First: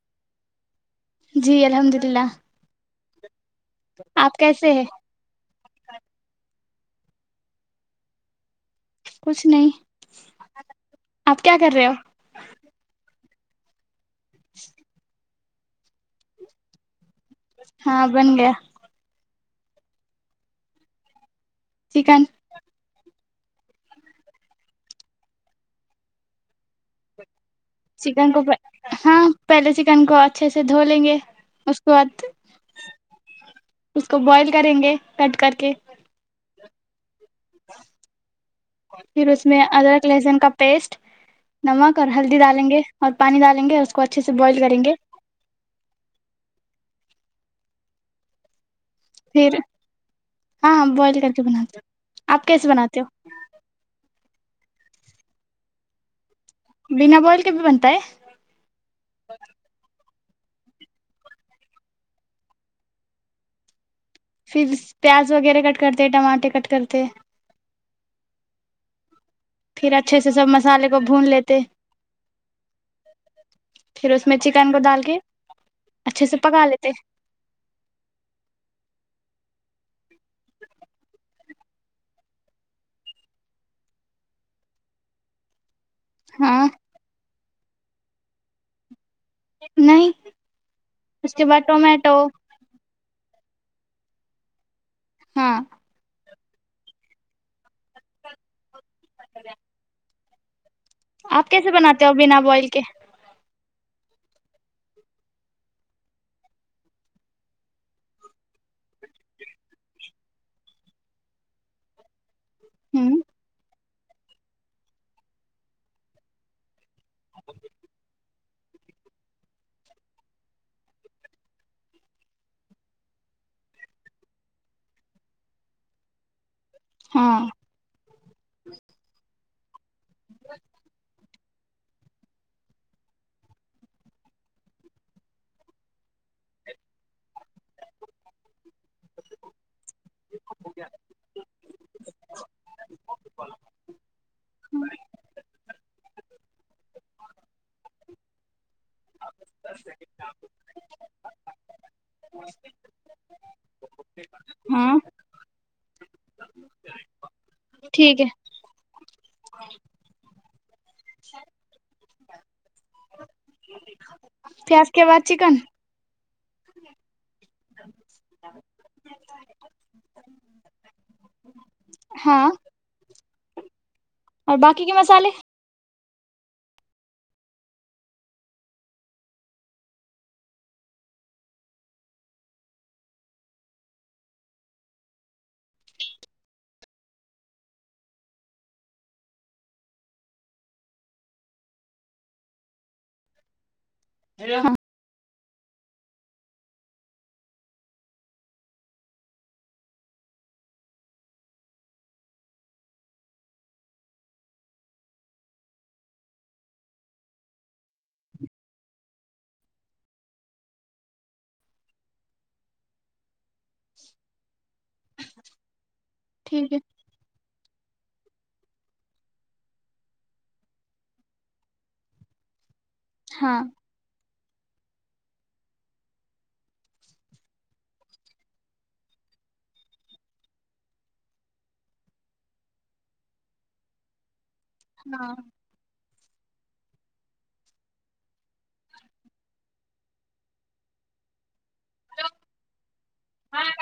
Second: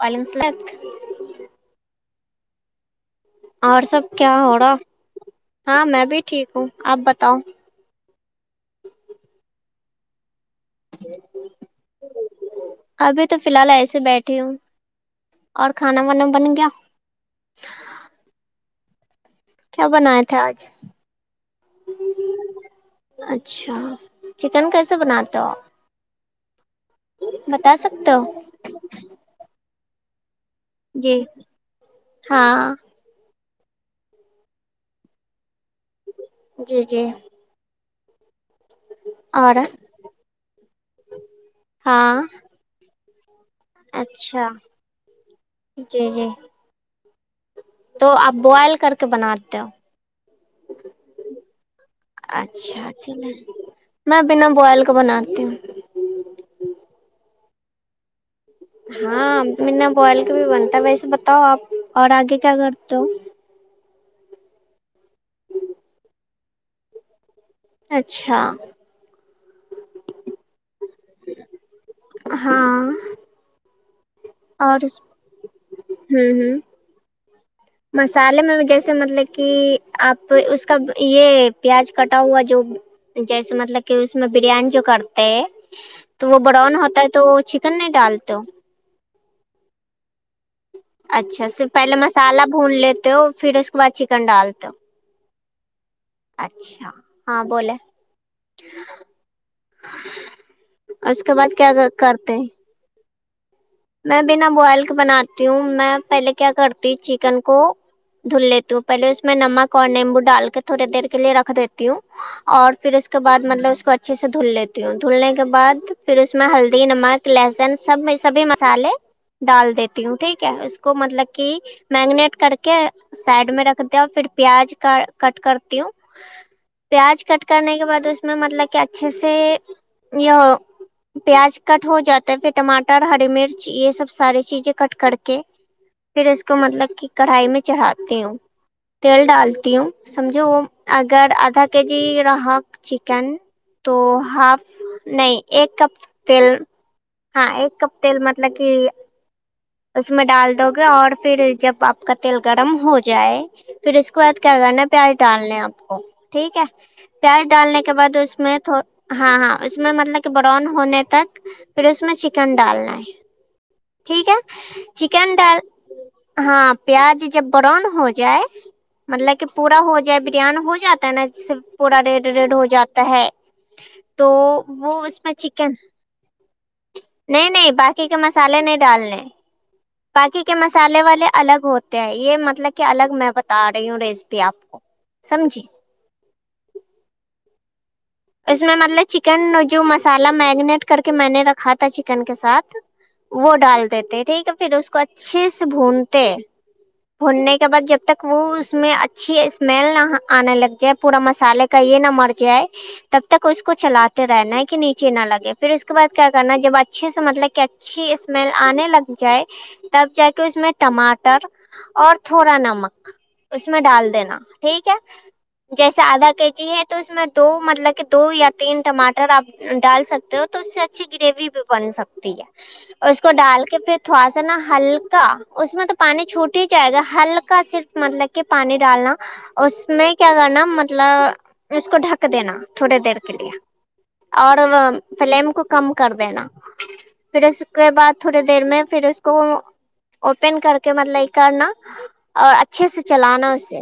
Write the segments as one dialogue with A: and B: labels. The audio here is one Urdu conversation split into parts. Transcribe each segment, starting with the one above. A: والعلمسلات [unintelligible]
B: جی الحمد للہ
A: اور سب
B: آپ
A: کیا ہو
B: کیسے
A: رہا
B: ہے
A: ہاں میں بھی ٹھیک ہوں آپ بتاؤ
B: کچھ نہیں آپ کیا کر رہے ہو
A: ابھی تو ف الحال ایسے بیٹھے تین [unintelligible] اور کھانا وانا بن گیا
B: ہاں بنڈیا
A: کیا بنایا تھاے آج
B: چکن [unintelligible]
A: اچھا چکن کیسے بناتا ہو بتا سکتے
B: چکن
A: ہو
B: کو ہاں پہلے چن [unintelligible] چن کو [unintelligible] اچھے سے دھو لیں گے
A: جی
B: اس کے بعد
A: ہاں
B: اس کو بوائل کریں گے کٹ کر کے
A: جی جی
B: پھر اس میں
A: اور
B: ادرک لہسن کا پیسٹ نمک اور
A: ہاں
B: ہلدی ڈالیں گے اچھا پانی ڈالیں گے اس کو اچھے سے
A: اچھا
B: بوائل کریں گے
A: جی جی تو آپ بوائل کر کے بنا
B: پھر
A: دو ہو
B: ہاں ہاں بوائل کر کے بناتے ہیں۔ آپ کیسے
A: اچھا
B: بناتے
A: چ
B: ہو
A: میں بنا بوائل [unintelligible] تو بناتتی ہوں
B: بنا بوائل کے بھی بنتا ہے
A: ہاں ما بوال کبھی بنتا ہے ویسے بتاؤ آپ اور آگے کیا کرتے ہو
B: پھر پیاز وغیرہ کٹ کرتے ٹماٹے کٹ کرتے
A: اچھا
B: پھر اچھے سے سب مسالے کو بھون لیتے
A: ہاں
B: پھر اس میں چکن
A: اور
B: کو ڈال کے
A: ہ
B: اچھے سے
A: ہ
B: پکا لیتے
A: مسالے میں بھی جیسے مطلب کہ آپ اس کا یہ پیاز کٹا ہوا جو جیسے مطلب کہ اس میں بریانی جو کرتے ہے تو وہ
B: ہاں
A: بڑن ہوتا ہے تو چ نہیں ڈالتے ہو
B: نہیں اس کے
A: اچھا
B: بعد
A: ص پہلے
B: ٹومیٹو
A: مسالہ بھون لیتے ہو پھر اس کے بعد چکن ڈالتا
B: ہاں
A: اچھا ہاں بول
B: اا [unintelligible]
A: اس کے بعد کیا کرتے
B: بوائل کے
A: میں بنا بوائل بناتی ہوں میں پہلے کیا کرتی چکن کو دھل لیتی ہوں پہلے اس میں نمک اور نیمبو ڈال کے تھوڑی دیر کے لیے رکھ دیتی ہوں اور پھر
B: ہ
A: اس کے بع مطلب اس کو اچھا اچھے سے دھل لیتی ہوں دھلنے کے بد پھر اس میں ہلدی نمک لہسن سب سبھی مسالے ڈال دیتی ہوں ٹھیک ہے اس کو مطلب کہ میگنیٹ کر کے سائڈ میں رکھ د ہ پھر پیاز کا کٹ کرتی ہوں پیاز
B: ہاں
A: کٹ کرنے کے بعد اس میں مطلب کہ اچھے سے پیاز [unintelligible] کٹ ہو جاتا ہے پھر ٹماٹر ہری مرچ یہ سب ساریے چیزیں کٹ کر کے پھر اس کو مطلب کہ کڑھائی میں چڑھاتی ہوں تیل ڈالتی ہوں سمجھو اگر آدھا کے جی رہا چکن تو ہاف نہیں ایک کپ تیل ہاں ایک کپ تل م [inaudible] اس میں ڈال دو گے اور پھر جب آپ کا تیل گرم ہو جائے پھر اس کے بعد کیا کرنا
B: ہاں
A: پیاز ڈالنا آپ اور [unintelligible] ٹھیک ہے پیاز ڈالنے کے بعد
B: ٹھیک ہے
A: اس میں ہاں ہاں اس میں مطلب کہ ب ڈ ہونے تک پھر اس میں چکن ڈالنا ہے ٹھیک ہے
B: پیاز کے بعد چکن
A: ہاں پیاز جب براؤن ہو جائے مطلب کہ پورورا ہو جائے بریان ہو جاتا ہے نا ج پوڑا ریڈ
B: ہاں
A: ریڈ ہو جاتا ہے تو
B: اور باقی کے
A: وہ اس
B: مسالے
A: میں چکن نہیں نہیں باقی کے مسالے نہیں ڈالنے باقی کے مسالے والے الگ ہوتے ہیں یہ مطلب کہ الگ میں بتا رہی ہوں ریسیپی آپ کو سمج اس میں مطلب چکن جو مسالہ میگنیٹ کر کے میں نے رکھا تھا چکن کے ساتھ وہ ڈال د دیتے ٹھیک ہے
B: ہاں
A: پھر اس کو اچھے سے بھونتے بھوننے کے بعد جب تک وہ اس میں اچھی اسمیل نہ آنے لگ جائے پورا مسالے کا یہ نہ مر جائے تب تک اس کو چلاتے رہنا ہے کہ نیچے نہ لگے پھر اس کے بعد کیا کرنا جب اچھے سے مطلب کہ اچھی اسمیل آنے لگ جائے تب جا کے اس میں ٹماٹر اور تھوڑا نمک اس میں ڈال دینا ٹھیک ہے جیسے آدا کے جی ہے تو اس میں دو مطلب کہ دو یا تین ٹماٹر آپ ڈال سکتے ہو تو اس سے اچھی گریوی بھی بن سکتی ہے اس کو
B: ہاں
A: ڈال کے پھر تھوا نا ہلکا اس میں تو پانی چھوٹ ہی جائے گا ہلکا صرف مطلب کہ پانی ڈالنا اس میں کیا کرنا مطلب اس کو ڈھک دینا تھوڑی دیر کے لیے اور
B: ہاں
A: فلیم کو کم کر دینا پھر اس کے بعد تھوڑی دیر میں پھر اس کو اوپن کر کے مطلب یہ کرنا اور اچھے سے چلانا اسے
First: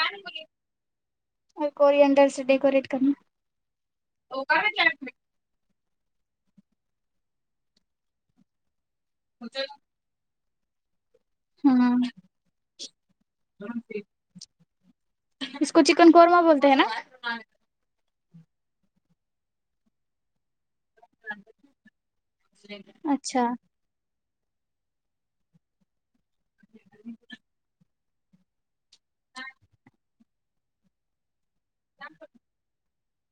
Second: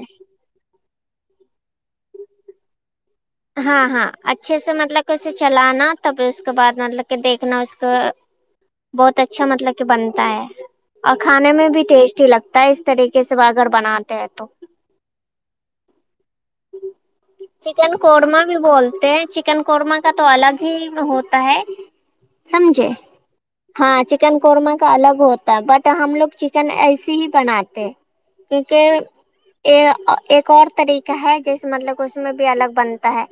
B: اور کوری اندر سے ڈیکوریٹ کرنا
A: ہاں ہاں اچھے سے مطلب کہ اسے چلانا ت پ اس کے بعد مطلب کے دیکھنا اس کو بہت اچھا مطلب کہ بنتا ہے اور کھانے میں بھی
B: ہاں
A: ٹیسٹ ہی لگتا ہے اس طریقے سے وہ اگر بناتے ہیں تو
B: ہے نا
A: قورما بھی بولتے ہیں چکن قورما کا تو الگ ہوتا ہے سمجھے
B: اچھا
A: ہاں کن قورما کا الگ ہوتا ہے بٹ ہم لوگ چکن ایسے ہی بناتے کیونکہ ایک ایک اور طریقے کہاں جیسے مطلب اس میں بھی الگ بنتا ہے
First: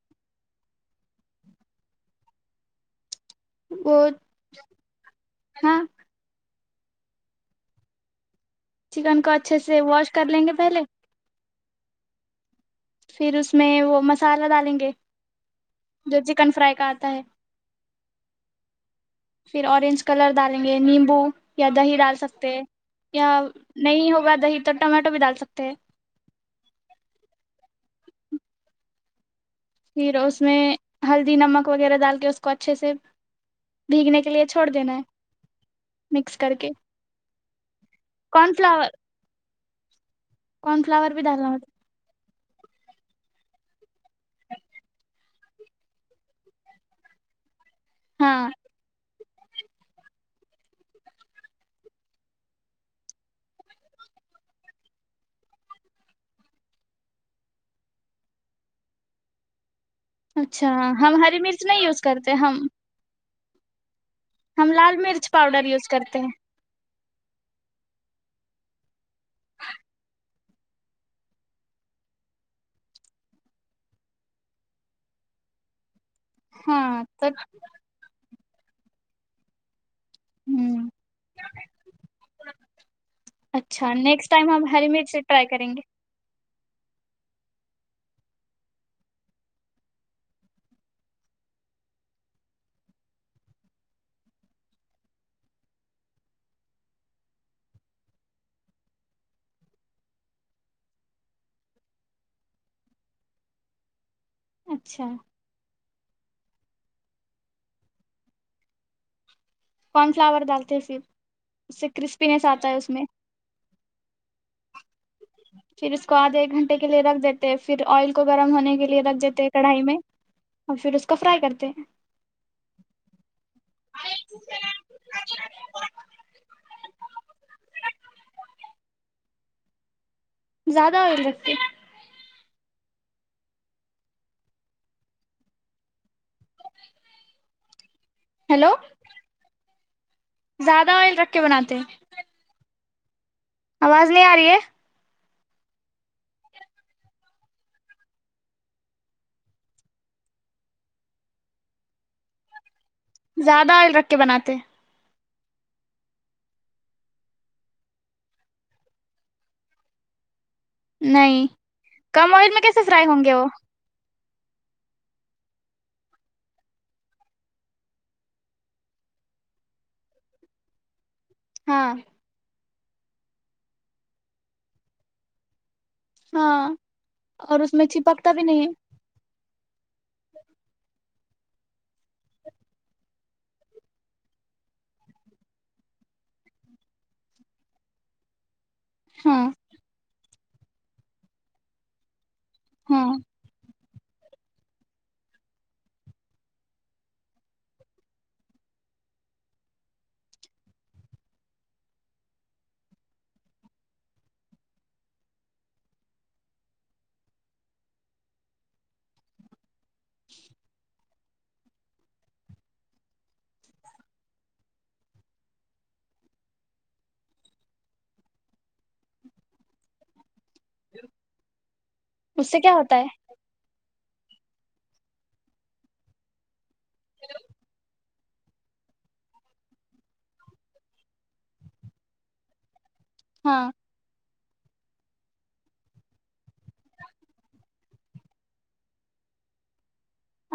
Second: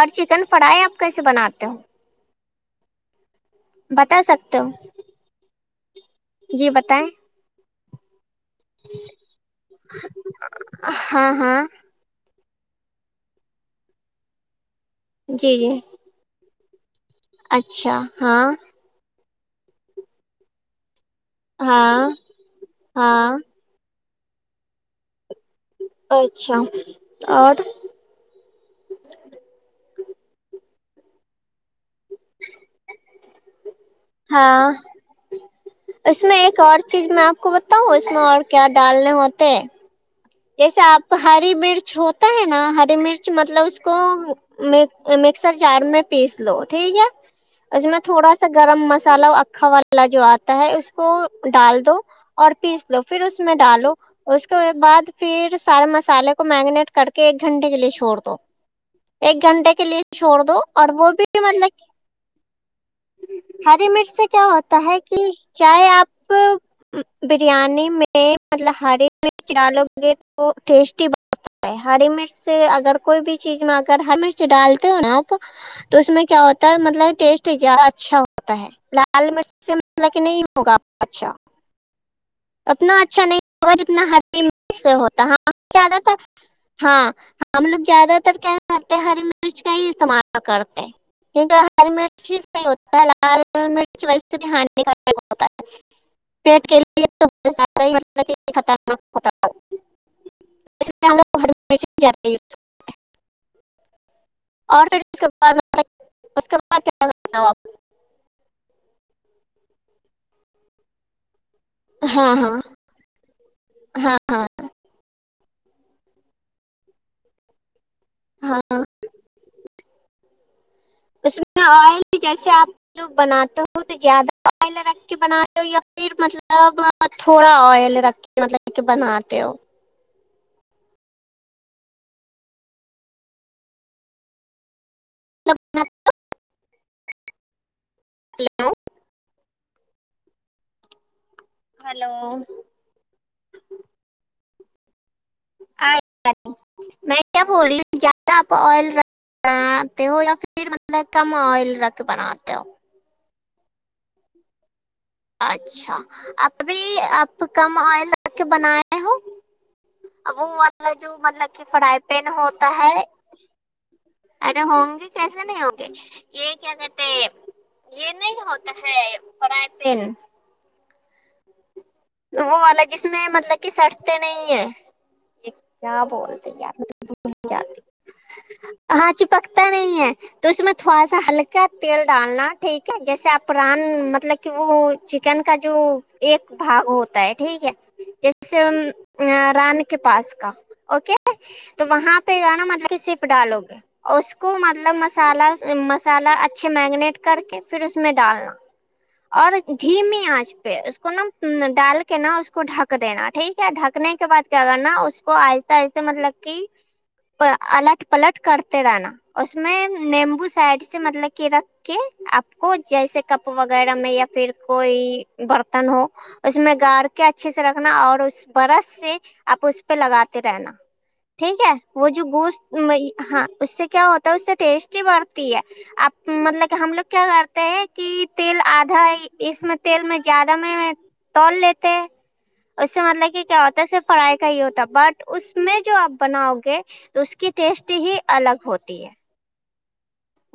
A: اور چکن فرائی آپ کیسے بناتے ہو
B: وہ
A: بتا سکتے ہو
B: ہاں
A: جی بتائیں
B: چکن کو اچھے سے واش کر لیں گے پہلے
A: ہاں ہاں
B: پھر اس میں وہ مسالہ ڈالیں گے
A: جی جی
B: جو چکن فرائی کا آتا ہے
A: اچھا ہاں
B: پھر آنج کلر ڈالیں گے نیمب یا دہی
A: ہاں
B: ڈال سکتے یا
A: ہاں
B: نہیں ہو [inaudible] دی تو ٹمٹو بھی ڈال سکتے [inaudible]
A: اچھا اور [inaudible]
B: پھر اس میں ہلدی نمک وغیرہ ڈال کے اس کو اچھے سے [inaudible] بھیگنے کے لیے چھوڑ
A: ہاں
B: دینا ہے [inaudible]
A: اس
B: مکس
A: میں
B: کر
A: ایک
B: کے
A: اور چیز میں آپ کو بتاؤں اس میں اور
B: کارن
A: کیا
B: فلاور
A: ڈالنے ہوتے جیسے
B: کارن
A: آپ
B: فلاور
A: کو
B: بھی ڈالنا
A: ہری
B: ہوتا
A: مرچ ہو ہے نا ہری مرچ مطلب اس کو
B: ہے؟
A: مکسر جار میں پیس لو ٹھیک ہے [inaudible] اس میں تھوڑا سا
B: ہاں
A: گرم مسالہ کھا والا جو آتا ہے اس کو ڈال دو اور پیس دو پھر اس میں ڈالو اس کے بعد پھر سارے مسالے کو میگنیٹ کر کے ایک گھنٹے کے لیے چھوڑ دو ایک گھنٹے کے لیے چھوڑ دو
B: اچھا
A: اور وہ
B: ہم ہری
A: بھی
B: مرچ نہیں
A: مطلب
B: یوز کرتے ہم
A: ہری مش [inaudible] اس سے کیا
B: ہم
A: ہوتا
B: لال
A: ہے
B: مرچ
A: کہ
B: پاؤڈر یوز
A: چائے
B: کرتے ہیں
A: آپ [inaudible] بریانی میں مطلب ہری مرچو تو ٹیسٹی ب ہے ہری مرچ اگر کوئی بھی چیز میں اگر ہر مرچ ڈالتے ہو نا آپ تو اس میں کیا ہوتا ہے
B: ہاں
A: مطلب
B: تو
A: ٹیسٹیادہ اچھا ہوتا ہے لال مرچ سے ح کہہ نہیں ہوگا
B: ہ
A: اچھا اتنا اچھا نہیں ہو
B: اچھا
A: جنا ہ
B: نیکسٹ ٹائم ہم ہری
A: سے
B: مرچ
A: ہوتا ہ
B: ٹرائی کریں گے
A: زیادہ تر ہاں ہم لوگ زیادہ تر کیا کرتے ہیں ہری مرچ کا ہی استعمال کرتے ہیں کیونکہ ہری مرچ ہوتا ہے لال مرچ ویسے بھی ہ کاتا ہے پیٹ کےے خطرنا ہوتاوگ [unintelligible] اور
B: اچھا
A: کے بعد اس کے بعد کیا لتاوں آپ
B: کون فلاور ڈالتے پھر اس سے
A: ہاں
B: کرسپینیس
A: ہاں
B: آتا ہے اس میں
A: ہاں ہاں ہ
B: پھر اس کو آدھے ایک گھنٹے کے لیے رکھ دیتے پھر آئل کو گرم ہونے
A: ہاں
B: کے لیے رکھ دیتے کڑھائی میں اور پھر اس کو فرائی
A: میں
B: کرتے
A: آئل جیسے آپ جو بناتے ہو تو زیادہ آئل رکھ کے بناے ہو یا پھر مطلب تھوڑا آئل رکھ کے مطلب کے بناتے ہو
B: زیادہ ہو سکتی
A: سب
B: ہیلو زیادہ آئل رکھ کے بناتے ہیں،
A: ہلو
B: آواز نہیں آ رہی ہے
A: میں کیا بول رہی ہوں زیادہ آپ آئل رکھ بناتے ہو یا پھر مطلب کم آئل رکھ بناتے ہو
B: زیادہ عل رکھ کے بناتے
A: اچھا ابھی آپ کم آئل رکھ کے بنائے ہو ا وہ جو
B: نہیں
A: مطلب کہ فرائی پین
B: کم آئل میں
A: ہوتا
B: کیسے
A: ہے
B: فرائی ہوں گے وہ
A: ارے ہوں گے کیسے نہیں ہوں گے یہ کیا کہتے یہ نہیں ہوتا ہے پائی تین
B: ہاں
A: وہ والا جس میں مطلب کہ سٹتے نہیں ہے کیا بولتے
B: ہاں اور اس
A: جات
B: میں چپکتا بھی نہیں
A: ہاں چپک نہیں ہے تو اس میں تھوڑا سا ہلکا تیل ڈالنا ٹھیک ہے جیسے آپ ران مطلب کہ وہ چکن کا جو ایک بھاگ ہوتا ہے ٹھیک ہے جسے
B: ہے ہاں
A: رانی کے پاس اوکے تو وہاں پ نا مطلب ک
B: ہاں
A: سسیپ ڈالو گے اس کو مطلب مسالہ مسالہ اچھے میگنیٹ کر کے پھر اس میں ڈالنا اور دھیمی آنچ پہ اس کو نا ڈال کے نا اس کو ڈھک دینا ٹھیک ہے ڈھکنے کے بعد کیا کرنا اس کو آہستتے آہستتے مطلب کہ الٹ پلٹ کرتے رہنا اس میں نیمبو سائڈ سے مطلب کے رکھ کے آپ کو جیسے کپ وغیرہ وغیرہ میں یا پھر کوئی برتن ہو اس میں گاڑ کے اچھے سے رکھنا اور اس برش سے آپ اس پہ لگاتے رہنا ٹھیک ہے وہ جو
B: اس سے کیا
A: گوشت
B: ہوتا ہے
A: ہاں اس سے کیا ہوتا تو اس سے ٹیسٹی بڑھتی ہے اب مطلب کہ ہم لوگ کیا کرتے ہیں کہ تیل آدھا ہے اس میں تیل میں زیادہ میں تل لیتے ہیں اس سے مطلب کہ
B: ہاں
A: کیا ہوتا ہے صر فڑائی ی ہوتا بٹ اس میں جو آپ بناؤ گے تو اس کی ٹیسٹ ہی الگ ہوتی ہے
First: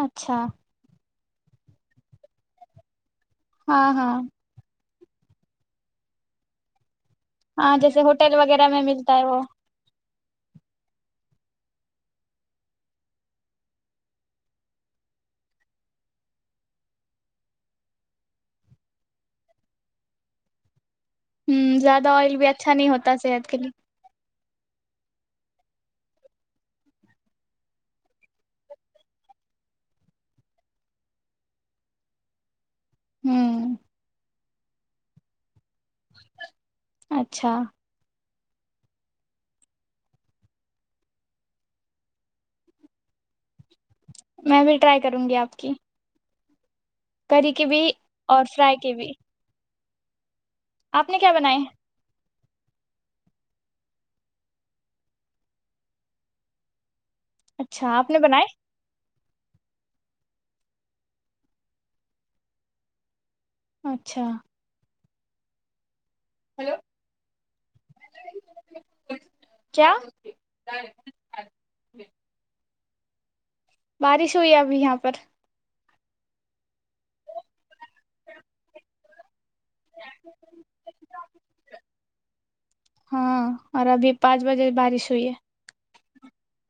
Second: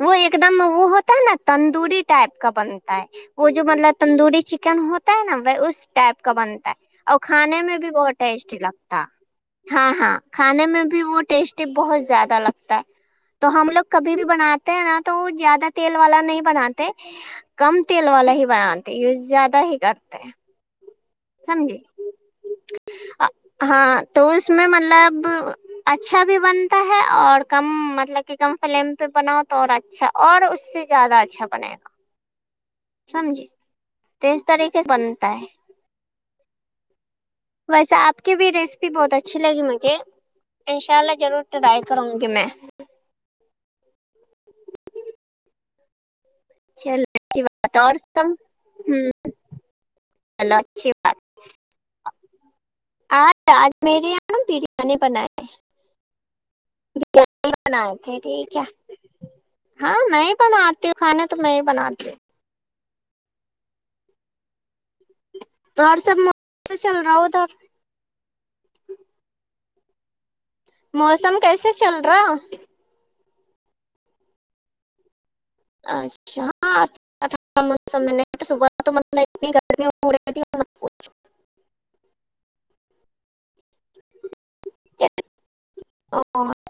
A: وہ ایک
B: اچھا
A: دم وہ ہو تا نا تندوری ٹائپ کا بنتا ہے وہ جو
B: ہاں
A: مطلب
B: ہاں
A: تندوری چکن ہو تا ہے نا وہ اس ٹائپ کا بنتا ہے اور کھانے
B: ہاں
A: میں بھی
B: جیسے
A: بہت
B: ہوٹل
A: ٹیسٹی
B: وغیرہ میں
A: لگتا
B: ملتا ہے وہ
A: ہاں ہاں کھانے میں بھی وہ ٹیسٹی بہت زیادہ لگتا ہے تو ہم لوگ کبھی بھی بنات ن تو وہ زیادہ تیل والا نہیں بناتے کم تیل والا ہی بناتے یوز زیادہ ہی کرتے سمجے
B: ہوں زیادہ آئل بھی اچھا نہیں ہوتا صحت کے لیے
A: ہاں تو اس میں مطلب اچھا بھی بنتا ہے اور کم مطلب کہ کم فلیم پہ بناؤ تو اور اچھا اور اس سے زیادہ اچھا بنے گا سمج
B: ہوں
A: طریقے سے بنتا ہے
B: اچھا
A: ویسے آپ کی بھی ریسپی بہت اچھی لگی مجھے انشاء اللہ ضرور ٹرائی کروں گی میں
B: میں بھی ٹرائی کروں گی آپ کی
A: چل اچھی
B: کری کے
A: بات
B: بھی
A: سب
B: اور فرائی کے
A: ہ
B: بھی
A: چلو اچھی
B: آپ نے
A: بات
B: کیا بنائے
A: آج آج میرے یہ ن بریانی بنائے
B: اچھا
A: بنئے
B: آپ
A: تھے
B: نے بنائے
A: ٹھیک ہے ہاں میں ہی بناتی ہوں کھانا تو میں ہی بناتی ہوں
B: اچھا
A: تو سب م سے چل رہا ہ ادھر
B: کیا
A: موسم کیسے چل رہا
B: بارش ہوئی ہے ابھی یہاں پر
A: اچھا ہاںھا موسم صبح تو
B: ہاں اور ابھی پانچ بجے بارش ہوئی ہے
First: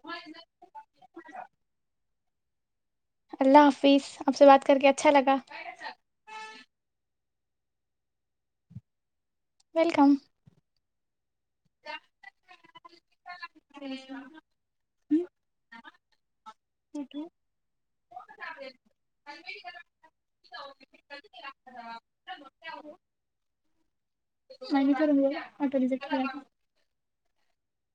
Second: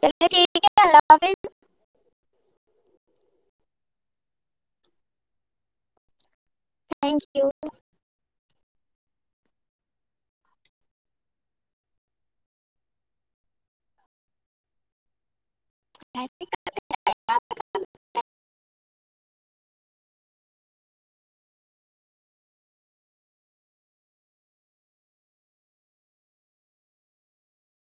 A: ٹھیک ہے اللہ حافظ [inaudible]
B: اللہ حافظ آپ سے بات کر کے اچھا لگا
A: تھینک یو
B: ویلکم ہ [unintelligible]
A: [inaudible]
B: [unintelligible]